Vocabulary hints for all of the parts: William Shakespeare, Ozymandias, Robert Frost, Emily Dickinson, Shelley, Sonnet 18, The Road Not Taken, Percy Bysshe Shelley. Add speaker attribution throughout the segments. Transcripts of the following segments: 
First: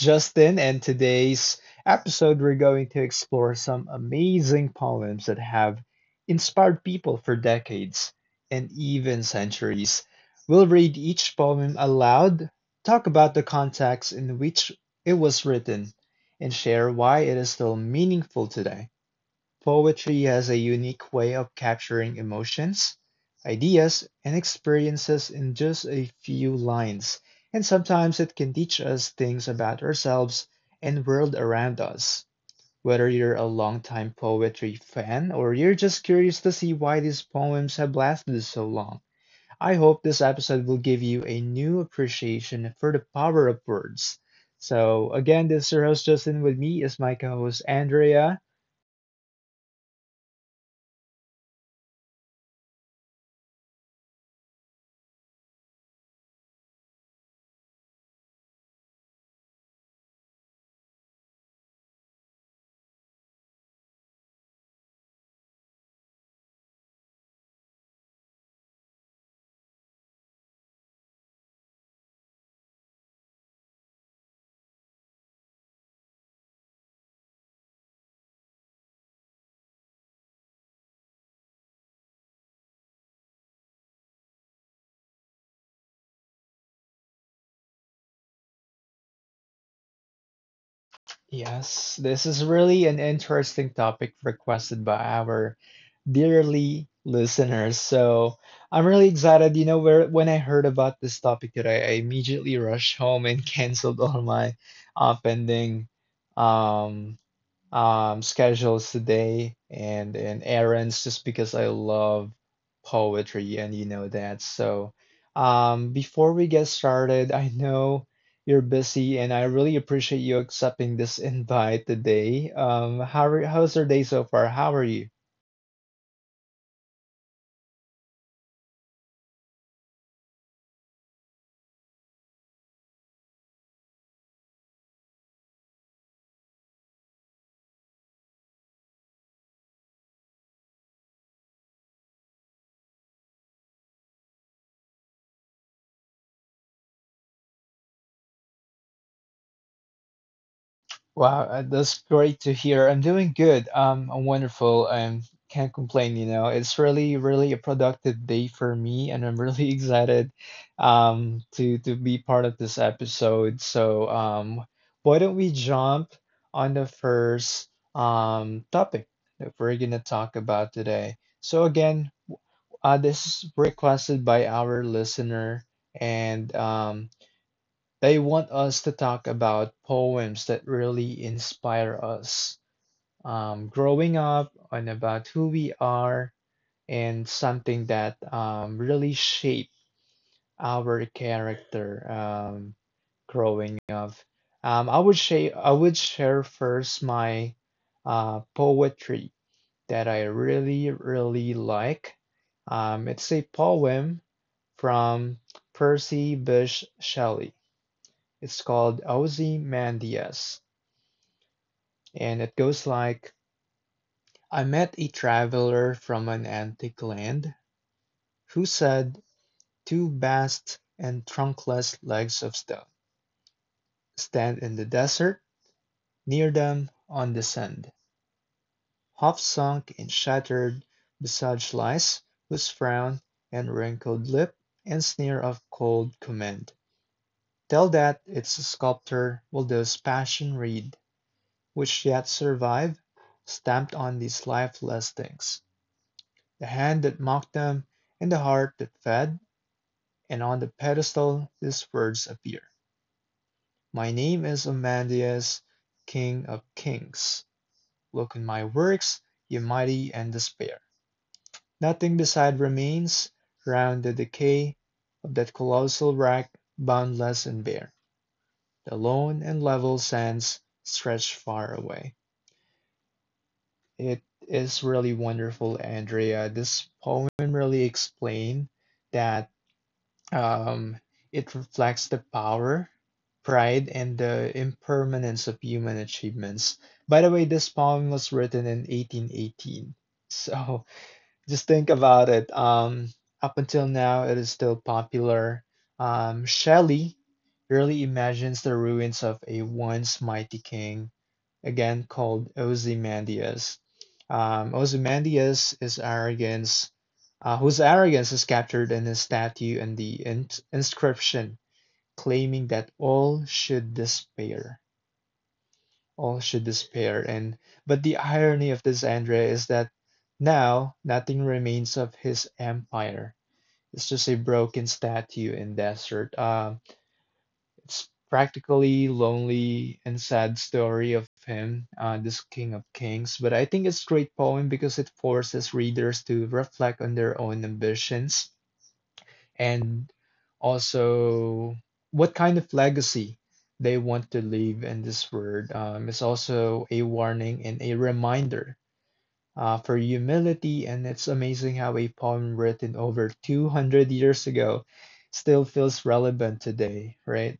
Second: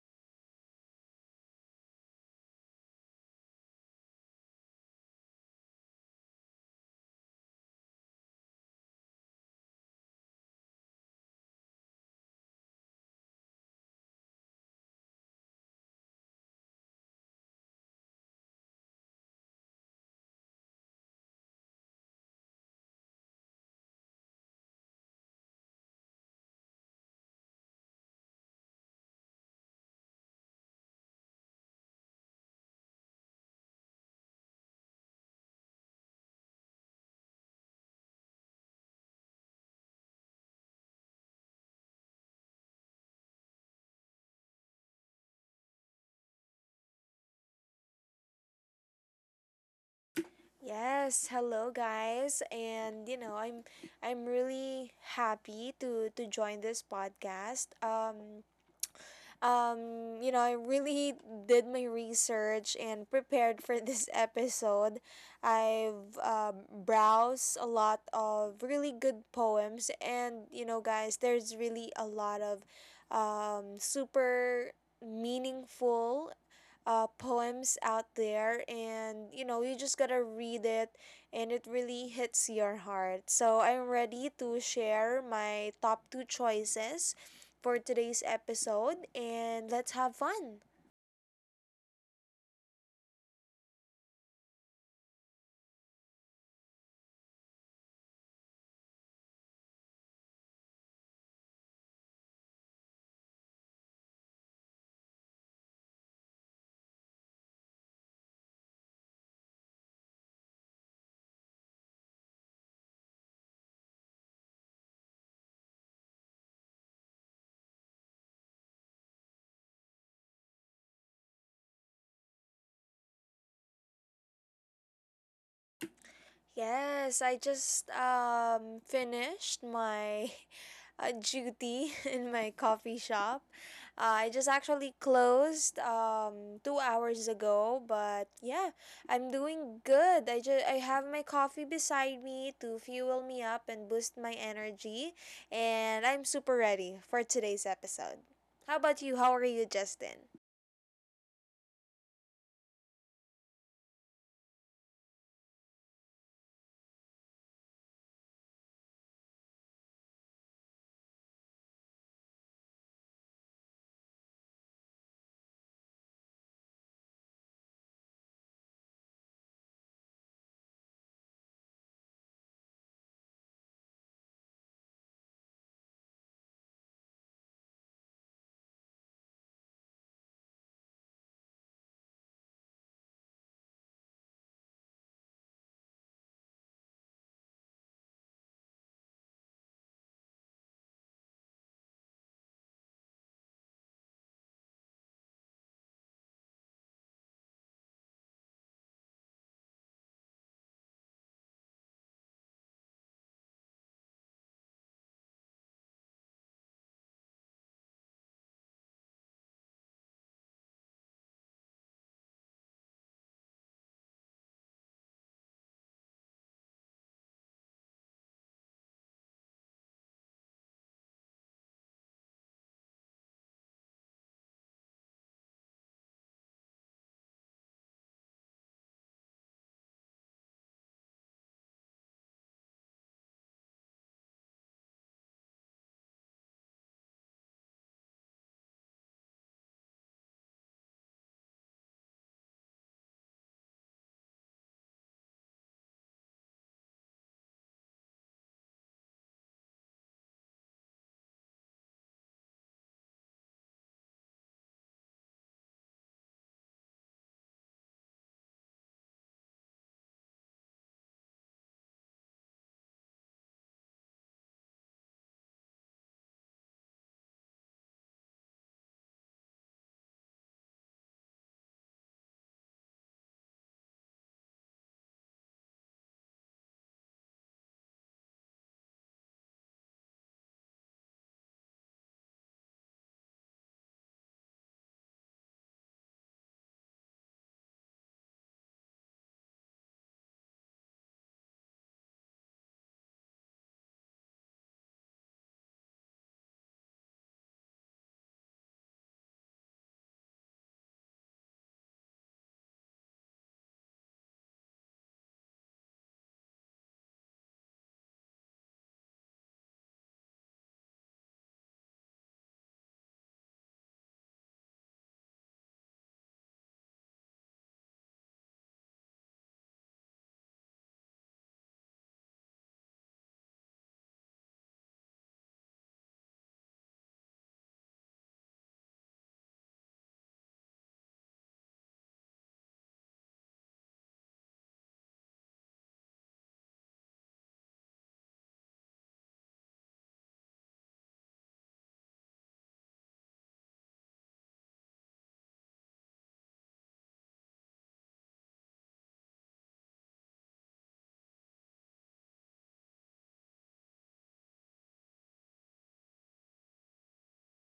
Speaker 1: Justin, and today's episode, we're going to explore some amazing poems that have inspired people for decades and even centuries. We'll read each poem aloud, talk about the context in which it was written, and share why it is still meaningful today. Poetry has a unique way of capturing emotions, ideas, and experiences in just a few lines, and sometimes it can teach us things about ourselves and world around us. Whether you're a longtime poetry fan or you're just curious to see why these poems have lasted so long, I hope this episode will give you a new appreciation for the power of words. So, again, this is your host Justin. With me is my co host Andrea.
Speaker 2: Yes, hello guys. And you know, I'm really happy to join this podcast. You know, I really did my research and prepared for this episode. I've browsed a lot of really good poems and you know, guys, there's really a lot of super meaningful poems out there, and you know you just gotta read it and it really hits your heart. So I'm ready to share my top two choices for today's episode, and let's have fun.
Speaker 1: Yes, this is really an interesting topic requested by our dearly listeners. So I'm really excited. You know, where when I heard about this topic today, I immediately rushed home and canceled all my pending um schedules today and errands just because I love poetry and you know that. So before we get started, I know you're busy and I really appreciate you accepting this invite today. How's your day so far? How are you?
Speaker 2: Yes, I just finished my duty in my coffee shop. I just actually closed 2 hours ago, but yeah, I'm doing good. I have my coffee beside me to fuel me up and boost my energy, and I'm super ready for today's episode. How about you? How are you, Justin?
Speaker 1: Wow, that's great to hear. I'm doing good. I'm wonderful. I can't complain, you know. It's really, really a productive day for me, and I'm really excited to be part of this episode. So, why don't we jump on the first topic that we're gonna talk about today? So again, this is requested by our listener, and they want us to talk about poems that really inspire us growing up and about who we are and something that really shape our character growing up. I would share first my poetry that I really really like. It's a poem from Percy Bysshe Shelley. It's called Ozymandias, and it goes like, I met a traveler from an antique land who said two vast and trunkless legs of stone stand in the desert, near them, on the sand, half sunk and shattered, beside lies, whose frown and wrinkled lip and sneer of cold command tell that its sculptor will those passion read, which yet survive, stamped on these lifeless things, the hand that mocked them and the heart that fed, and on the pedestal these words appear: my name is Amandius, King of Kings. Look in my works, ye mighty, and despair. Nothing beside remains, round the decay of that colossal wreck, boundless and bare. The lone and level sands stretch far away. It is really wonderful, Andrea. This poem really explains that um, it reflects the power, pride, and the impermanence of human achievements. By the way, this poem was written in 1818. So just think about it. Up until now, it is still popular. Shelley really imagines the ruins of a once mighty king again called Ozymandias. Ozymandias is arrogance, whose arrogance is captured in his statue and the inscription claiming that all should despair, all should despair. And but the irony of this, Andrea, is that now nothing remains of his empire. It's just a broken statue in desert. It's practically lonely and sad story of him, this King of Kings. But I think it's a great poem because it forces readers to reflect on their own ambitions and also what kind of legacy they want to leave in this world. It's also a warning and a reminder for humility, and it's amazing how a poem written over 200 years ago still feels relevant today, right?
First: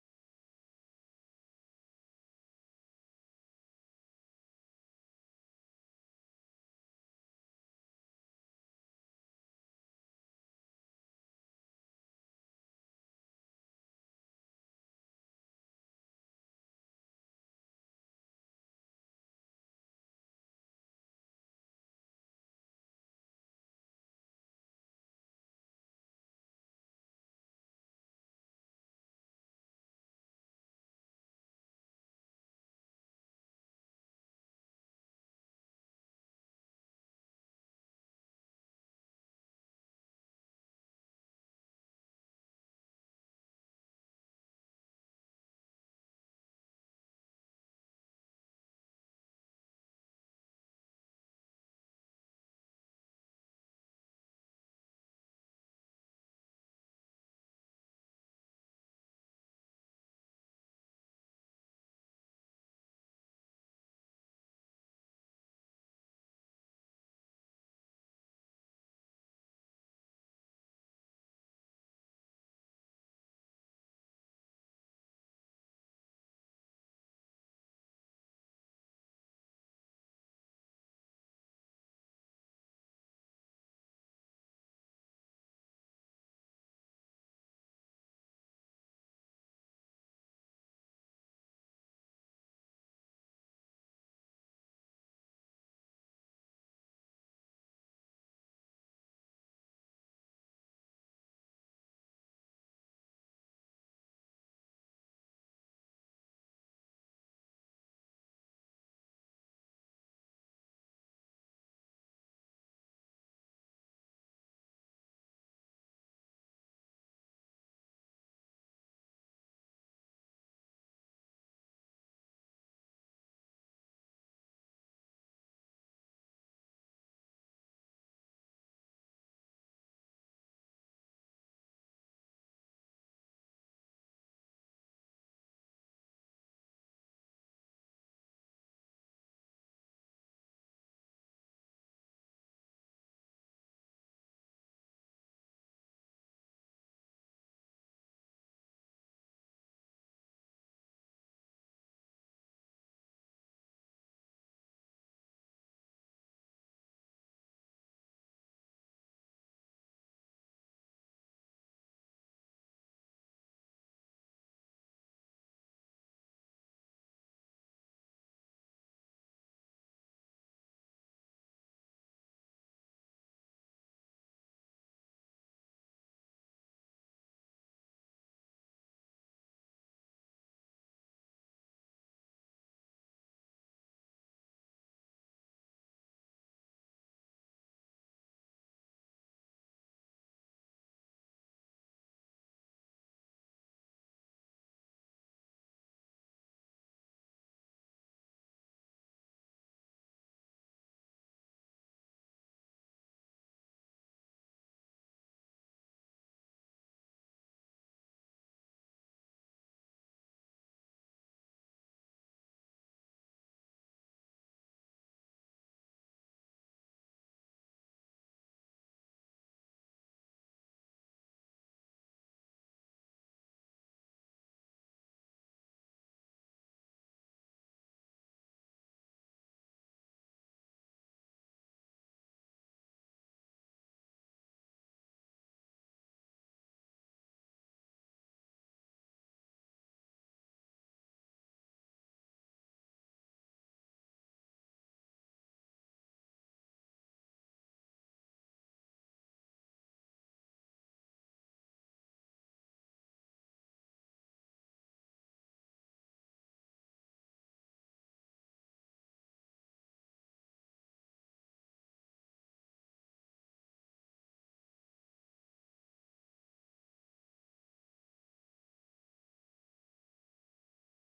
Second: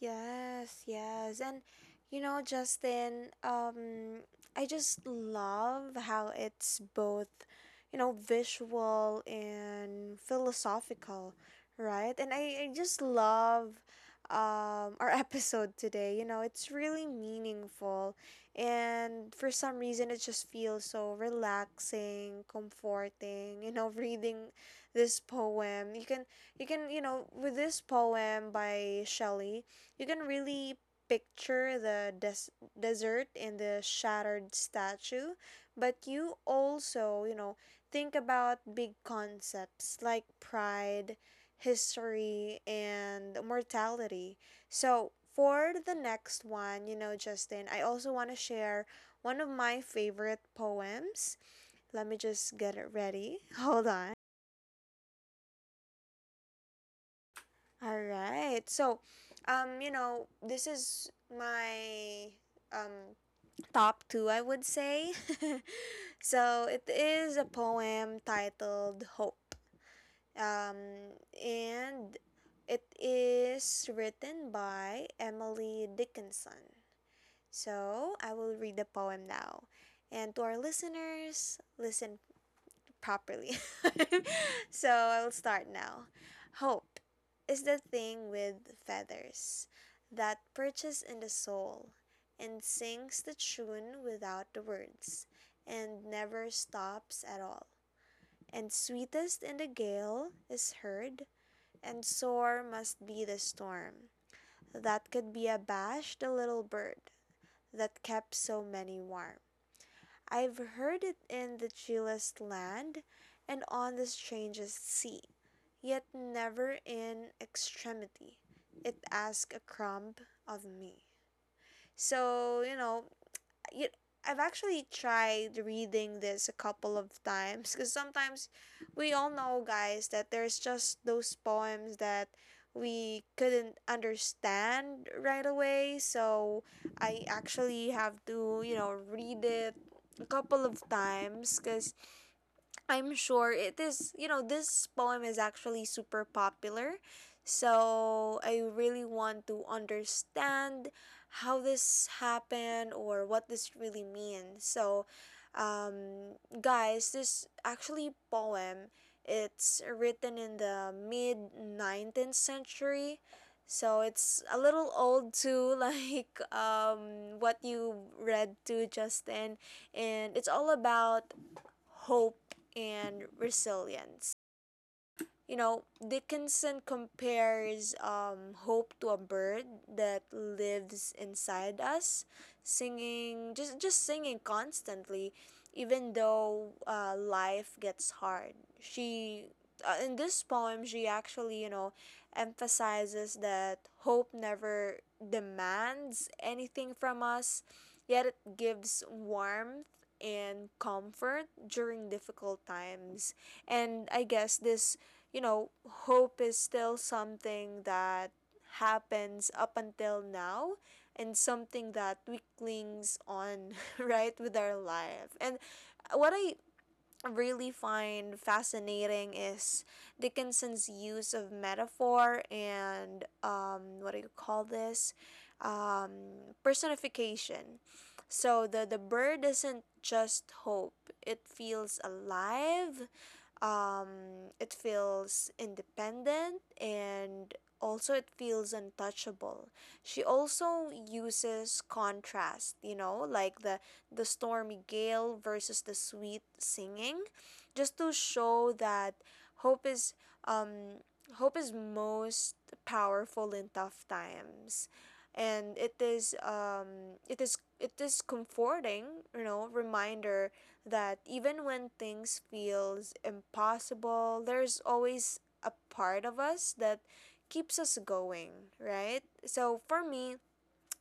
Speaker 2: Yes, yes. And you know, Justin, I just love how it's both, you know, visual and philosophical, right? And I just love our episode today. You know, it's really meaningful, and for some reason it just feels so relaxing, comforting, you know, reading this poem. You can you know with this poem by Shelley you can really picture the desert and the shattered statue, but you also, you know, think about big concepts like pride, history, and mortality. So, for the next one, you know, Justin, I also want to share one of my favorite poems. Let me just get it ready. Hold on. All right. So, you know, this is my um top two, I would say. So it is a poem titled Hope. Um, and it is written by Emily Dickinson. So I will read the poem now. And to our listeners, listen properly. So I'll start now. Hope is the thing with feathers that perches in the soul and sings the tune without the words and never stops at all. And sweetest in the gale is heard, and sore must be the storm that could be abashed the little bird that kept so many warm. I've heard it in the chillest land and on the strangest sea, yet never in extremity. It asked a crumb of me. So, you, I've actually tried reading this a couple of times because sometimes we all know, guys, that there's just those poems that we couldn't understand right away. So I actually have to, you know, read it a couple of times because I'm sure it is, you know, this poem is actually super popular. So I really want to understand how this happened or what this really means. So, guys, this actually poem, it's written in the mid 19th century. So it's a little old too, like what you read to Justin. And it's all about hope, and resilience. You know, Dickinson compares hope to a bird that lives inside us, singing just singing constantly, even though life gets hard. She in this poem she actually you know emphasizes that hope never demands anything from us, yet it gives warmth and comfort during difficult times. And I guess this you know, hope is still something that happens up until now, and something that we clings on right with our life. And what I really find fascinating is Dickinson's use of metaphor and what do you call this? Um, personification. So the bird isn't just hope, it feels alive, it feels independent, and also it feels untouchable. She also uses contrast, you know, like the stormy gale versus the sweet singing, just to show that hope is um hope is most powerful in tough times, and it is comforting you know reminder that even when things feels impossible, there's always a part of us that keeps us going, right? So for me,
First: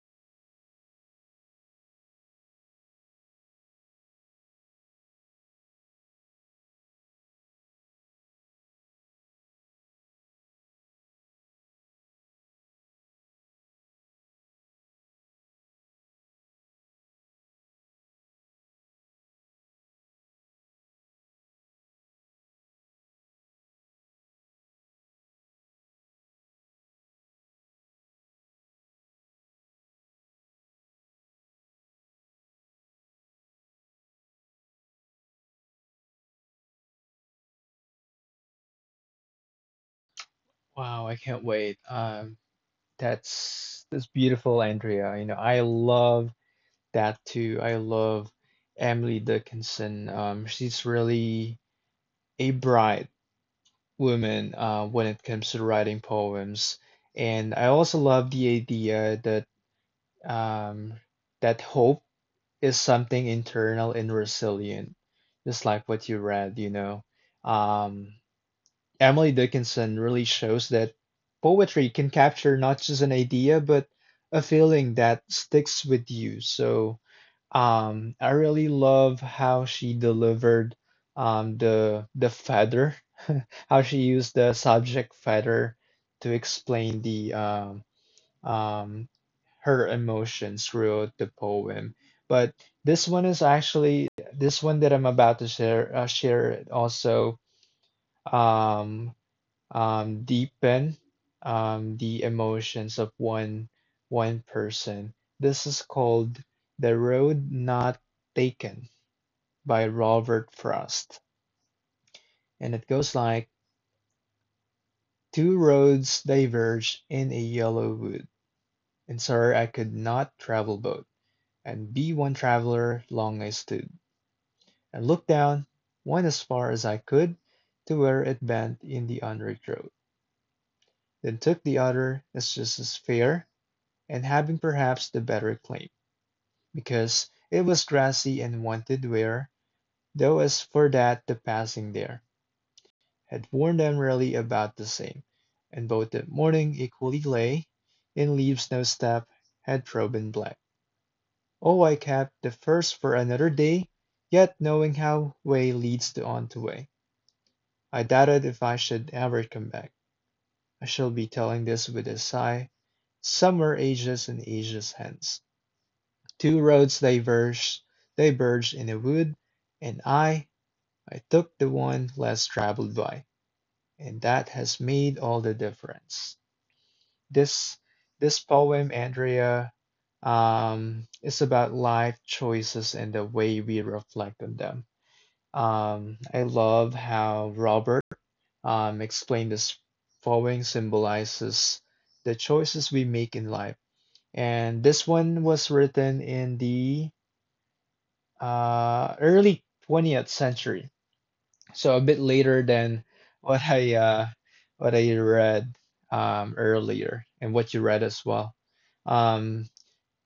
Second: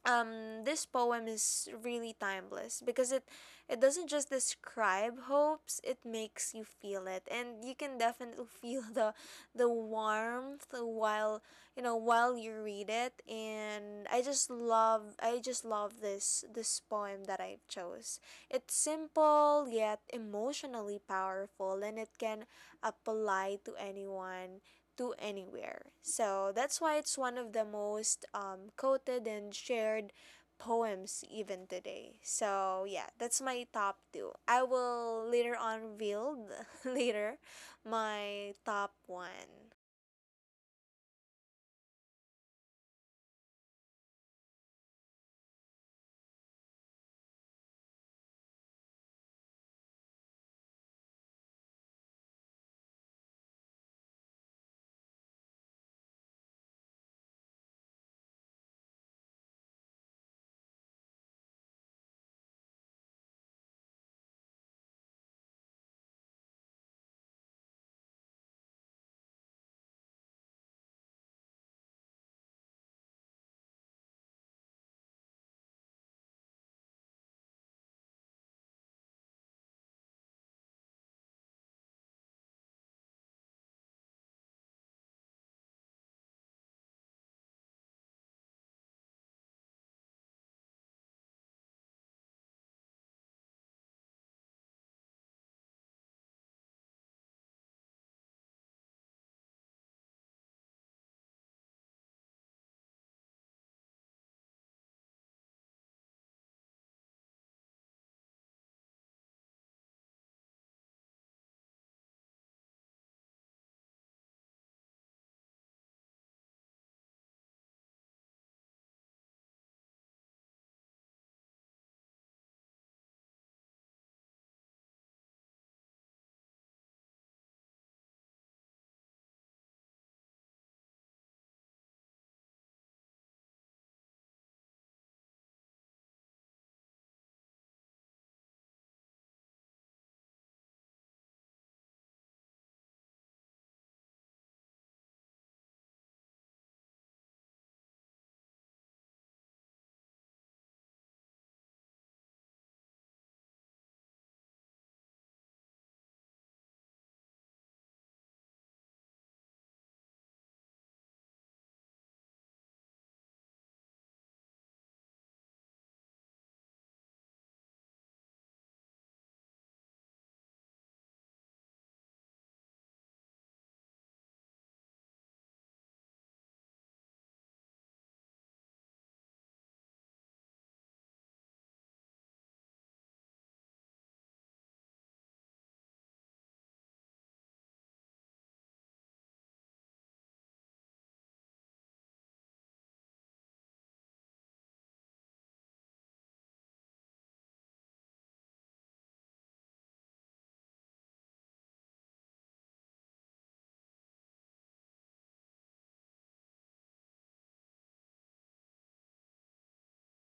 Speaker 2: this poem is really timeless because it doesn't just describe hopes, it makes you feel it, and you can definitely feel the warmth while you know while you read it. And I just love this poem that I chose. It's simple yet emotionally powerful, and it can apply to anyone to anywhere. So that's why it's one of the most quoted and shared poems even today. So yeah, that's my top two. I will later on reveal later my top one.
Speaker 1: Wow, I can't wait. That's beautiful, Andrea. You know, I love that too. I love Emily Dickinson. She's really a bright woman when it comes to writing poems. And I also love the idea that um, that hope is something internal and resilient, just like what you read, you know. Um, Emily Dickinson really shows that poetry can capture not just an idea, but a feeling that sticks with you. So I really love how she delivered the feather, how she used the subject feather to explain the um, her emotions throughout the poem. But this one is actually this one that I'm about to share share also um, deepen the emotions of one person. This is called The Road Not Taken by Robert Frost. And it goes like, two roads diverge in a yellow wood, and sorry I could not travel both, and be one traveler long I stood, and looked down one as far as I could to where it bent in the unrigged road, then took the other as just as fair and having perhaps the better claim, because it was grassy and wanted wear, though as for that the passing there had worn them really about the same, and both that morning equally lay in leaves no step had proven black. Oh, I kept the first for another day, yet knowing how way leads to on to way, I doubted if I should ever come back. I shall be telling this with a sigh, summer ages and ages hence. Two roads they verged in a wood, and I took the one less traveled by, and that has made all the difference. This this poem, Andrea, is about life choices and the way we reflect on them. I love how Robert explained this poem symbolizes the choices we make in life. And this one was written in the early 20th century. So a bit later than what I uh, what I read earlier and what you read as well. Um,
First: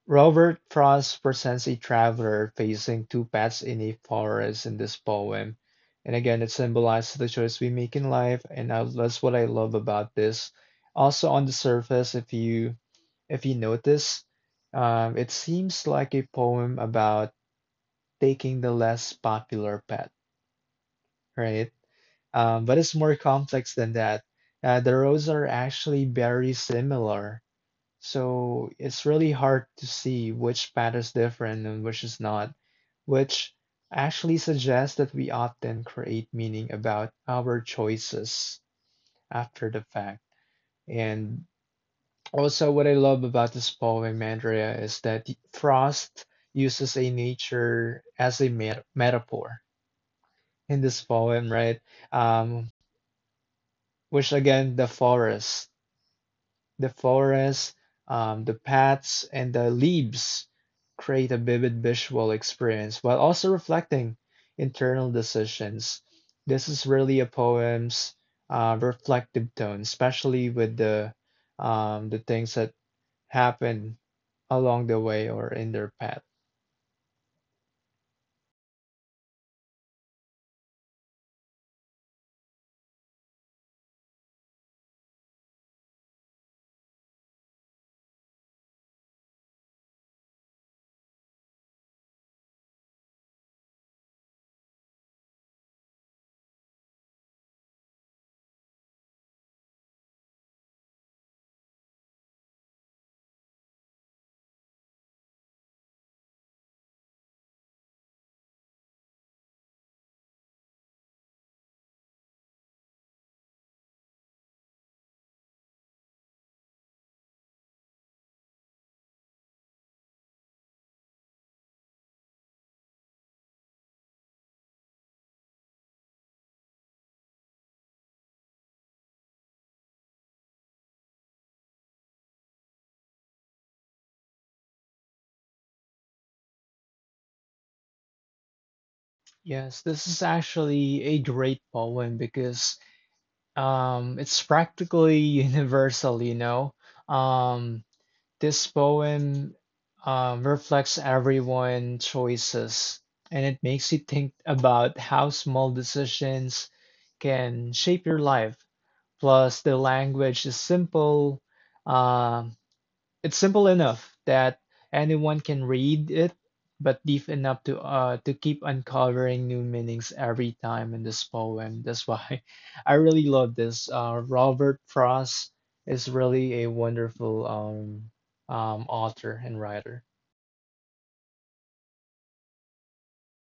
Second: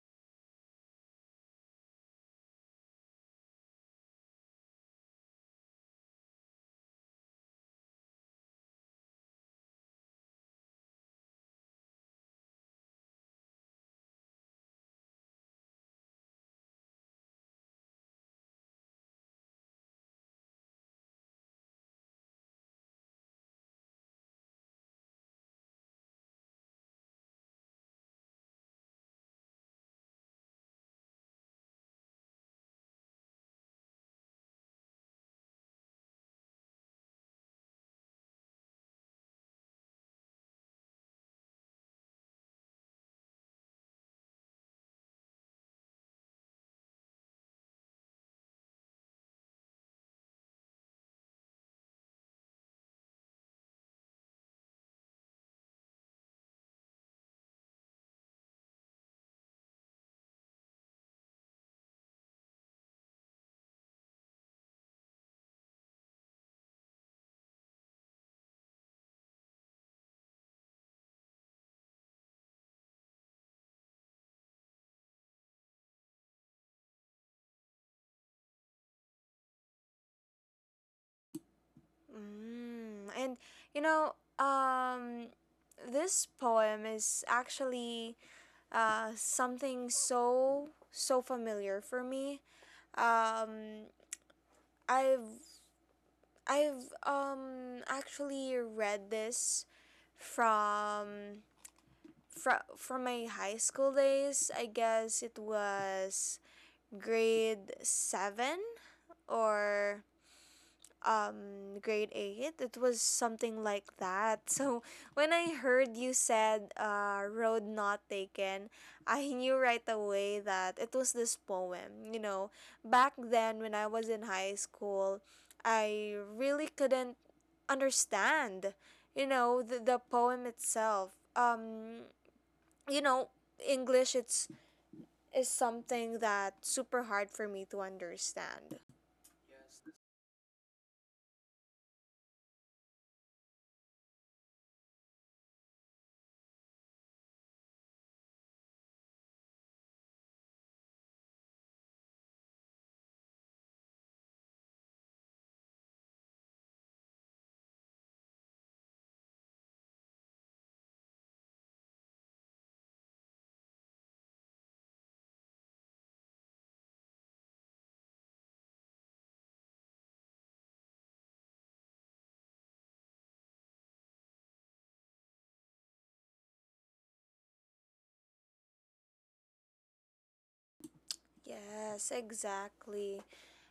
Speaker 1: Robert Frost presents a traveler facing two paths in a forest in this poem. And again, it symbolizes the choice we make in life, and that's what I love about this. Also, on the surface, if you notice, it seems like a poem about taking the less popular pet, right? But it's more complex than that. The roles are actually very similar, so it's really hard to see which pet is different and which is not, which actually suggests that we often create meaning about our choices after the fact. And also, what I love about this poem, Andrea, is that Frost uses a nature as a metaphor in this poem, right? Um, which again, the forest, the forest, the paths, and the leaves create a vivid visual experience while also reflecting internal decisions. This is really a poem's reflective tone, especially with the things that happen along the way or in their path.
Speaker 2: Mm, and you know, um, this poem is actually something so familiar for me. Um, I've I've um actually read this from from my high school days. I guess it was grade 7 or grade 8, it was something like that. So when I heard you said Road Not Taken, I knew right away that it was this poem. You know, back then when I was in high school, I really couldn't understand you know the poem itself. um you know, english it's is something that super hard for me to understand.
Speaker 1: Yes, this is actually a great poem because it's practically universal, you know. Um, this poem reflects everyone's choices, and it makes you think about how small decisions can shape your life. Plus, the language is simple, um, it's simple enough that anyone can read it, but deep enough to keep uncovering new meanings every time in this poem. That's why I really love this. Robert Frost is really a wonderful author and writer.
Speaker 2: Yes, exactly.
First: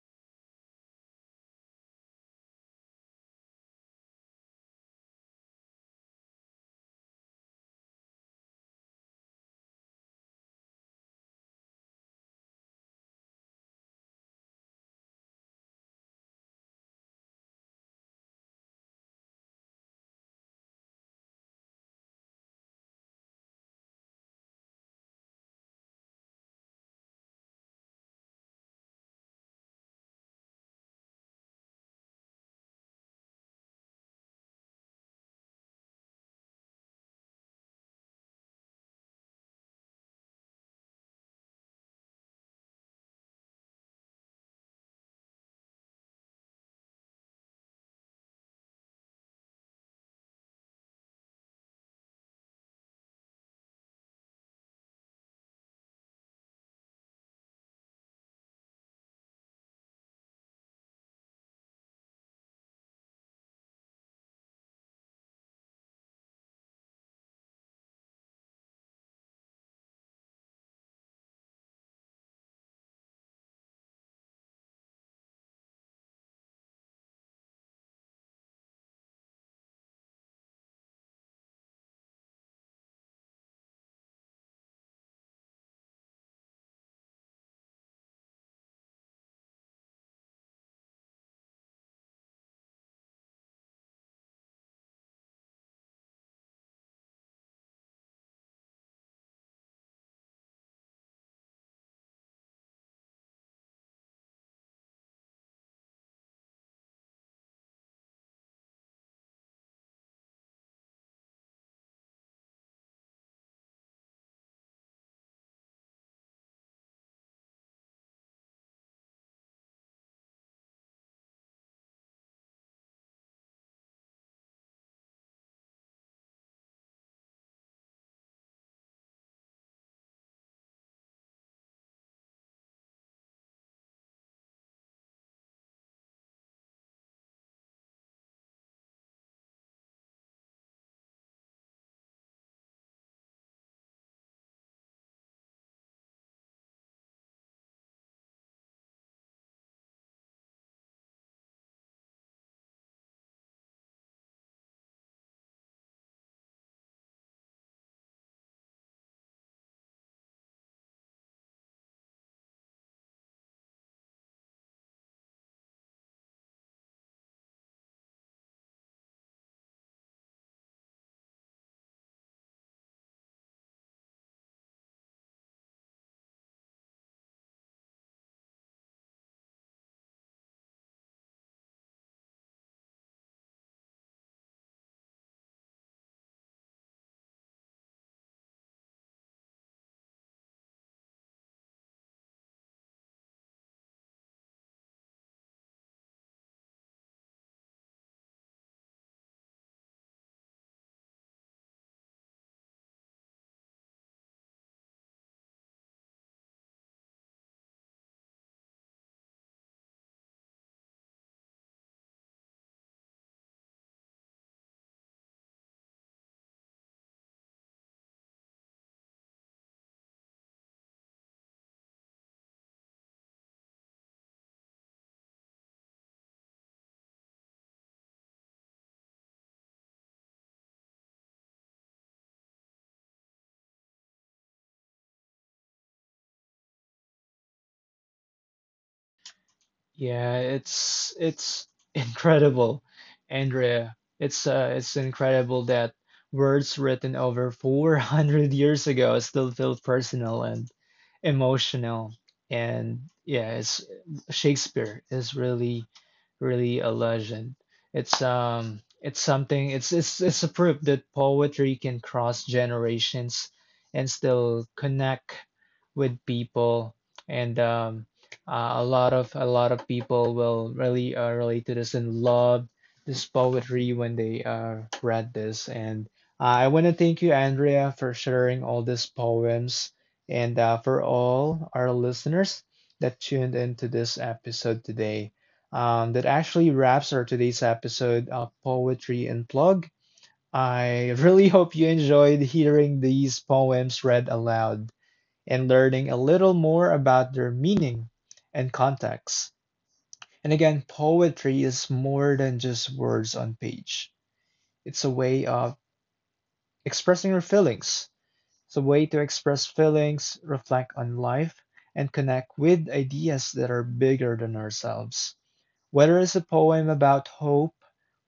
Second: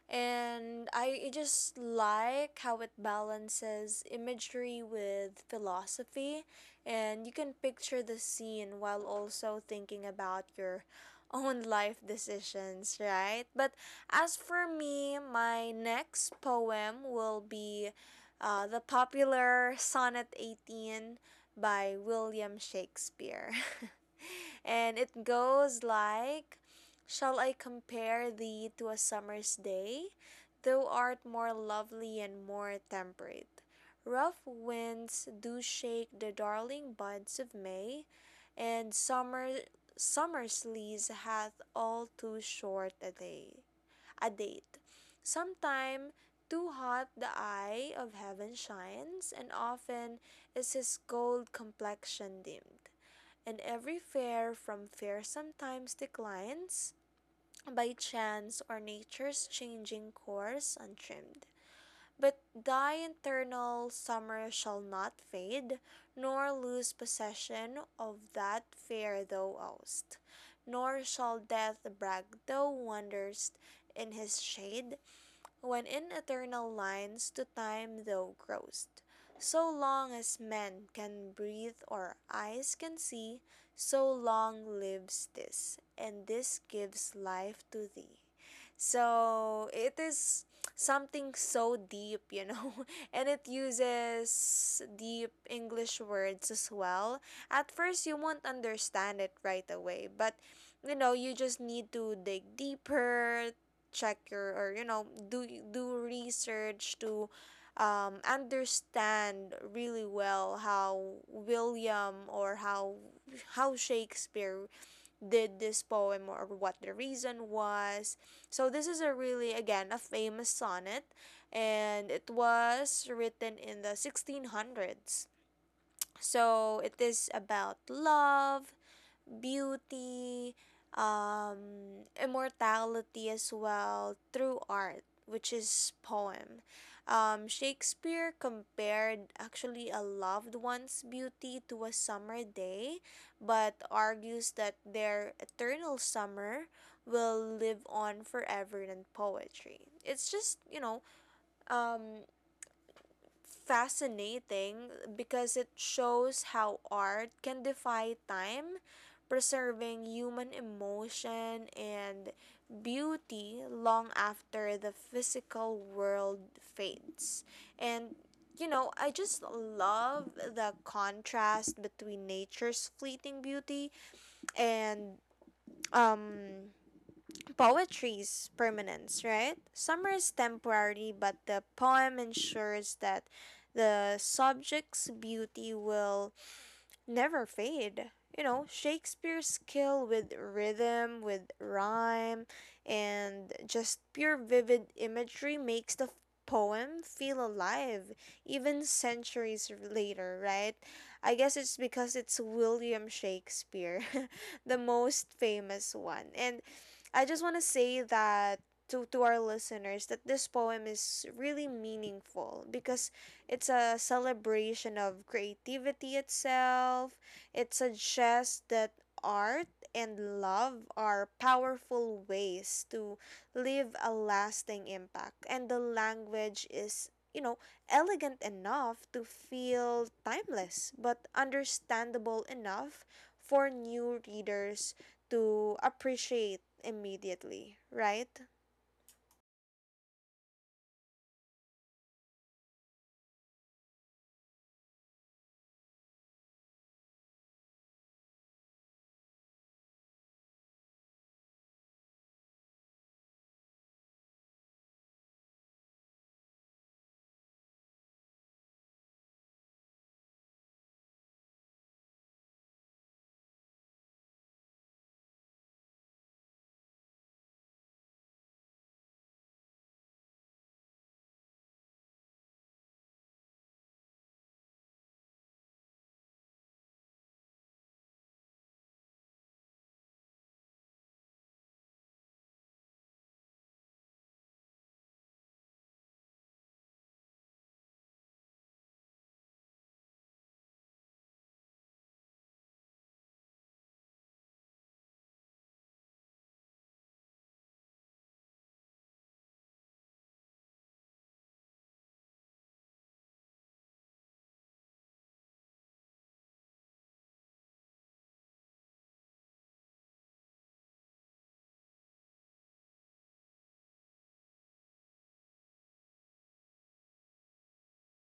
Speaker 2: And I just like how it balances imagery with philosophy, and you can picture the scene while also thinking about your own life decisions, right? But as for me, my next poem will be the popular Sonnet 18 by William Shakespeare. And it goes like, Shall I compare thee to a summer's day? Thou art more lovely and more temperate. Rough winds do shake the darling buds of May, and summer's lease hath all too short a day a date. Sometime too hot the eye of heaven shines, and often is his gold complexion dimmed, and every fair from fair sometimes declines by chance or nature's changing course untrimmed. But thy internal summer shall not fade, nor lose possession of that fair thou owest, nor shall death brag thou wander'st in his shade, when in eternal lines to time thou grow'st, so long as men can breathe or eyes can see, so long lives this, and this gives life to thee. So it is something so deep, you know, and it uses deep English words as well. At first, you won't understand it right away, but you know, you just need to dig deeper, check your or you know do research to understand really well how William or how Shakespeare did this poem or what the reason was. So this is a really again a famous sonnet, and it was written in the 1600s. So it is about love, beauty, um, immortality as well through art, which is poem. Shakespeare compared actually a loved one's beauty to a summer day, but argues that their eternal summer will live on forever in poetry. It's just, you know, um, fascinating because it shows how art can defy time, preserving human emotion and beauty long after the physical world fades. And you know, I just love the contrast between nature's fleeting beauty and um poetry's permanence, right? Summer is temporary, but the poem ensures that the subject's beauty will never fade. You know, Shakespeare's skill with rhythm, with rhyme, and just pure vivid imagery makes the poem feel alive even centuries later, right? I guess it's because it's William Shakespeare, the most famous one. And I just want to say that to our listeners that this poem is really meaningful because it's a celebration of creativity itself. It suggests that art and love are powerful ways to leave a lasting impact. And the language is, you know, elegant enough to feel timeless, but understandable enough for new readers to appreciate immediately, right?
Speaker 1: Yeah, it's incredible, Andrea. It's incredible that words written over 400 years ago still feel personal and emotional. And yeah, it's Shakespeare is really really a legend. It's something it's a proof that poetry can cross generations and still connect with people. And a lot of people will really relate to this and love this poetry when they read this. And I want to thank you, Andrea, for sharing all these poems and for all our listeners that tuned into this episode today. That actually wraps our today's episode of Poetry and Plug. I really hope you enjoyed hearing these poems read aloud and learning a little more about their meaning and context. And again, poetry is more than just words on page. It's a way of expressing your feelings. It's a way to express feelings, reflect on life, and connect with ideas that are bigger than ourselves. Whether it's a poem about hope,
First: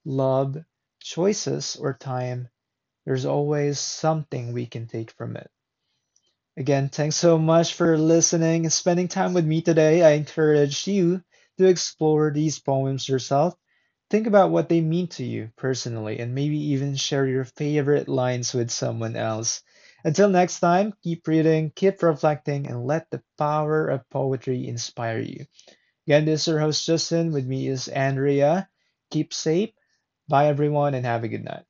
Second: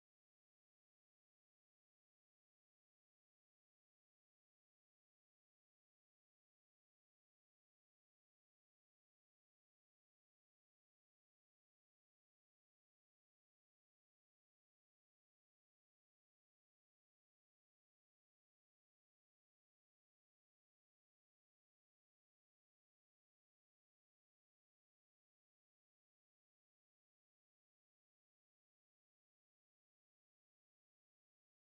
Speaker 1: love, choices, or time, there's always something we can take from it. Again, thanks so much for listening and spending time with me today. I encourage you to explore these poems yourself. Think about what they mean to you personally and maybe even share your favorite lines with someone else. Until next time, keep reading, keep reflecting, and let the power of poetry inspire you. Again, this is your host Justin. With me is Andrea. Keep safe. Bye, everyone, and have a good night.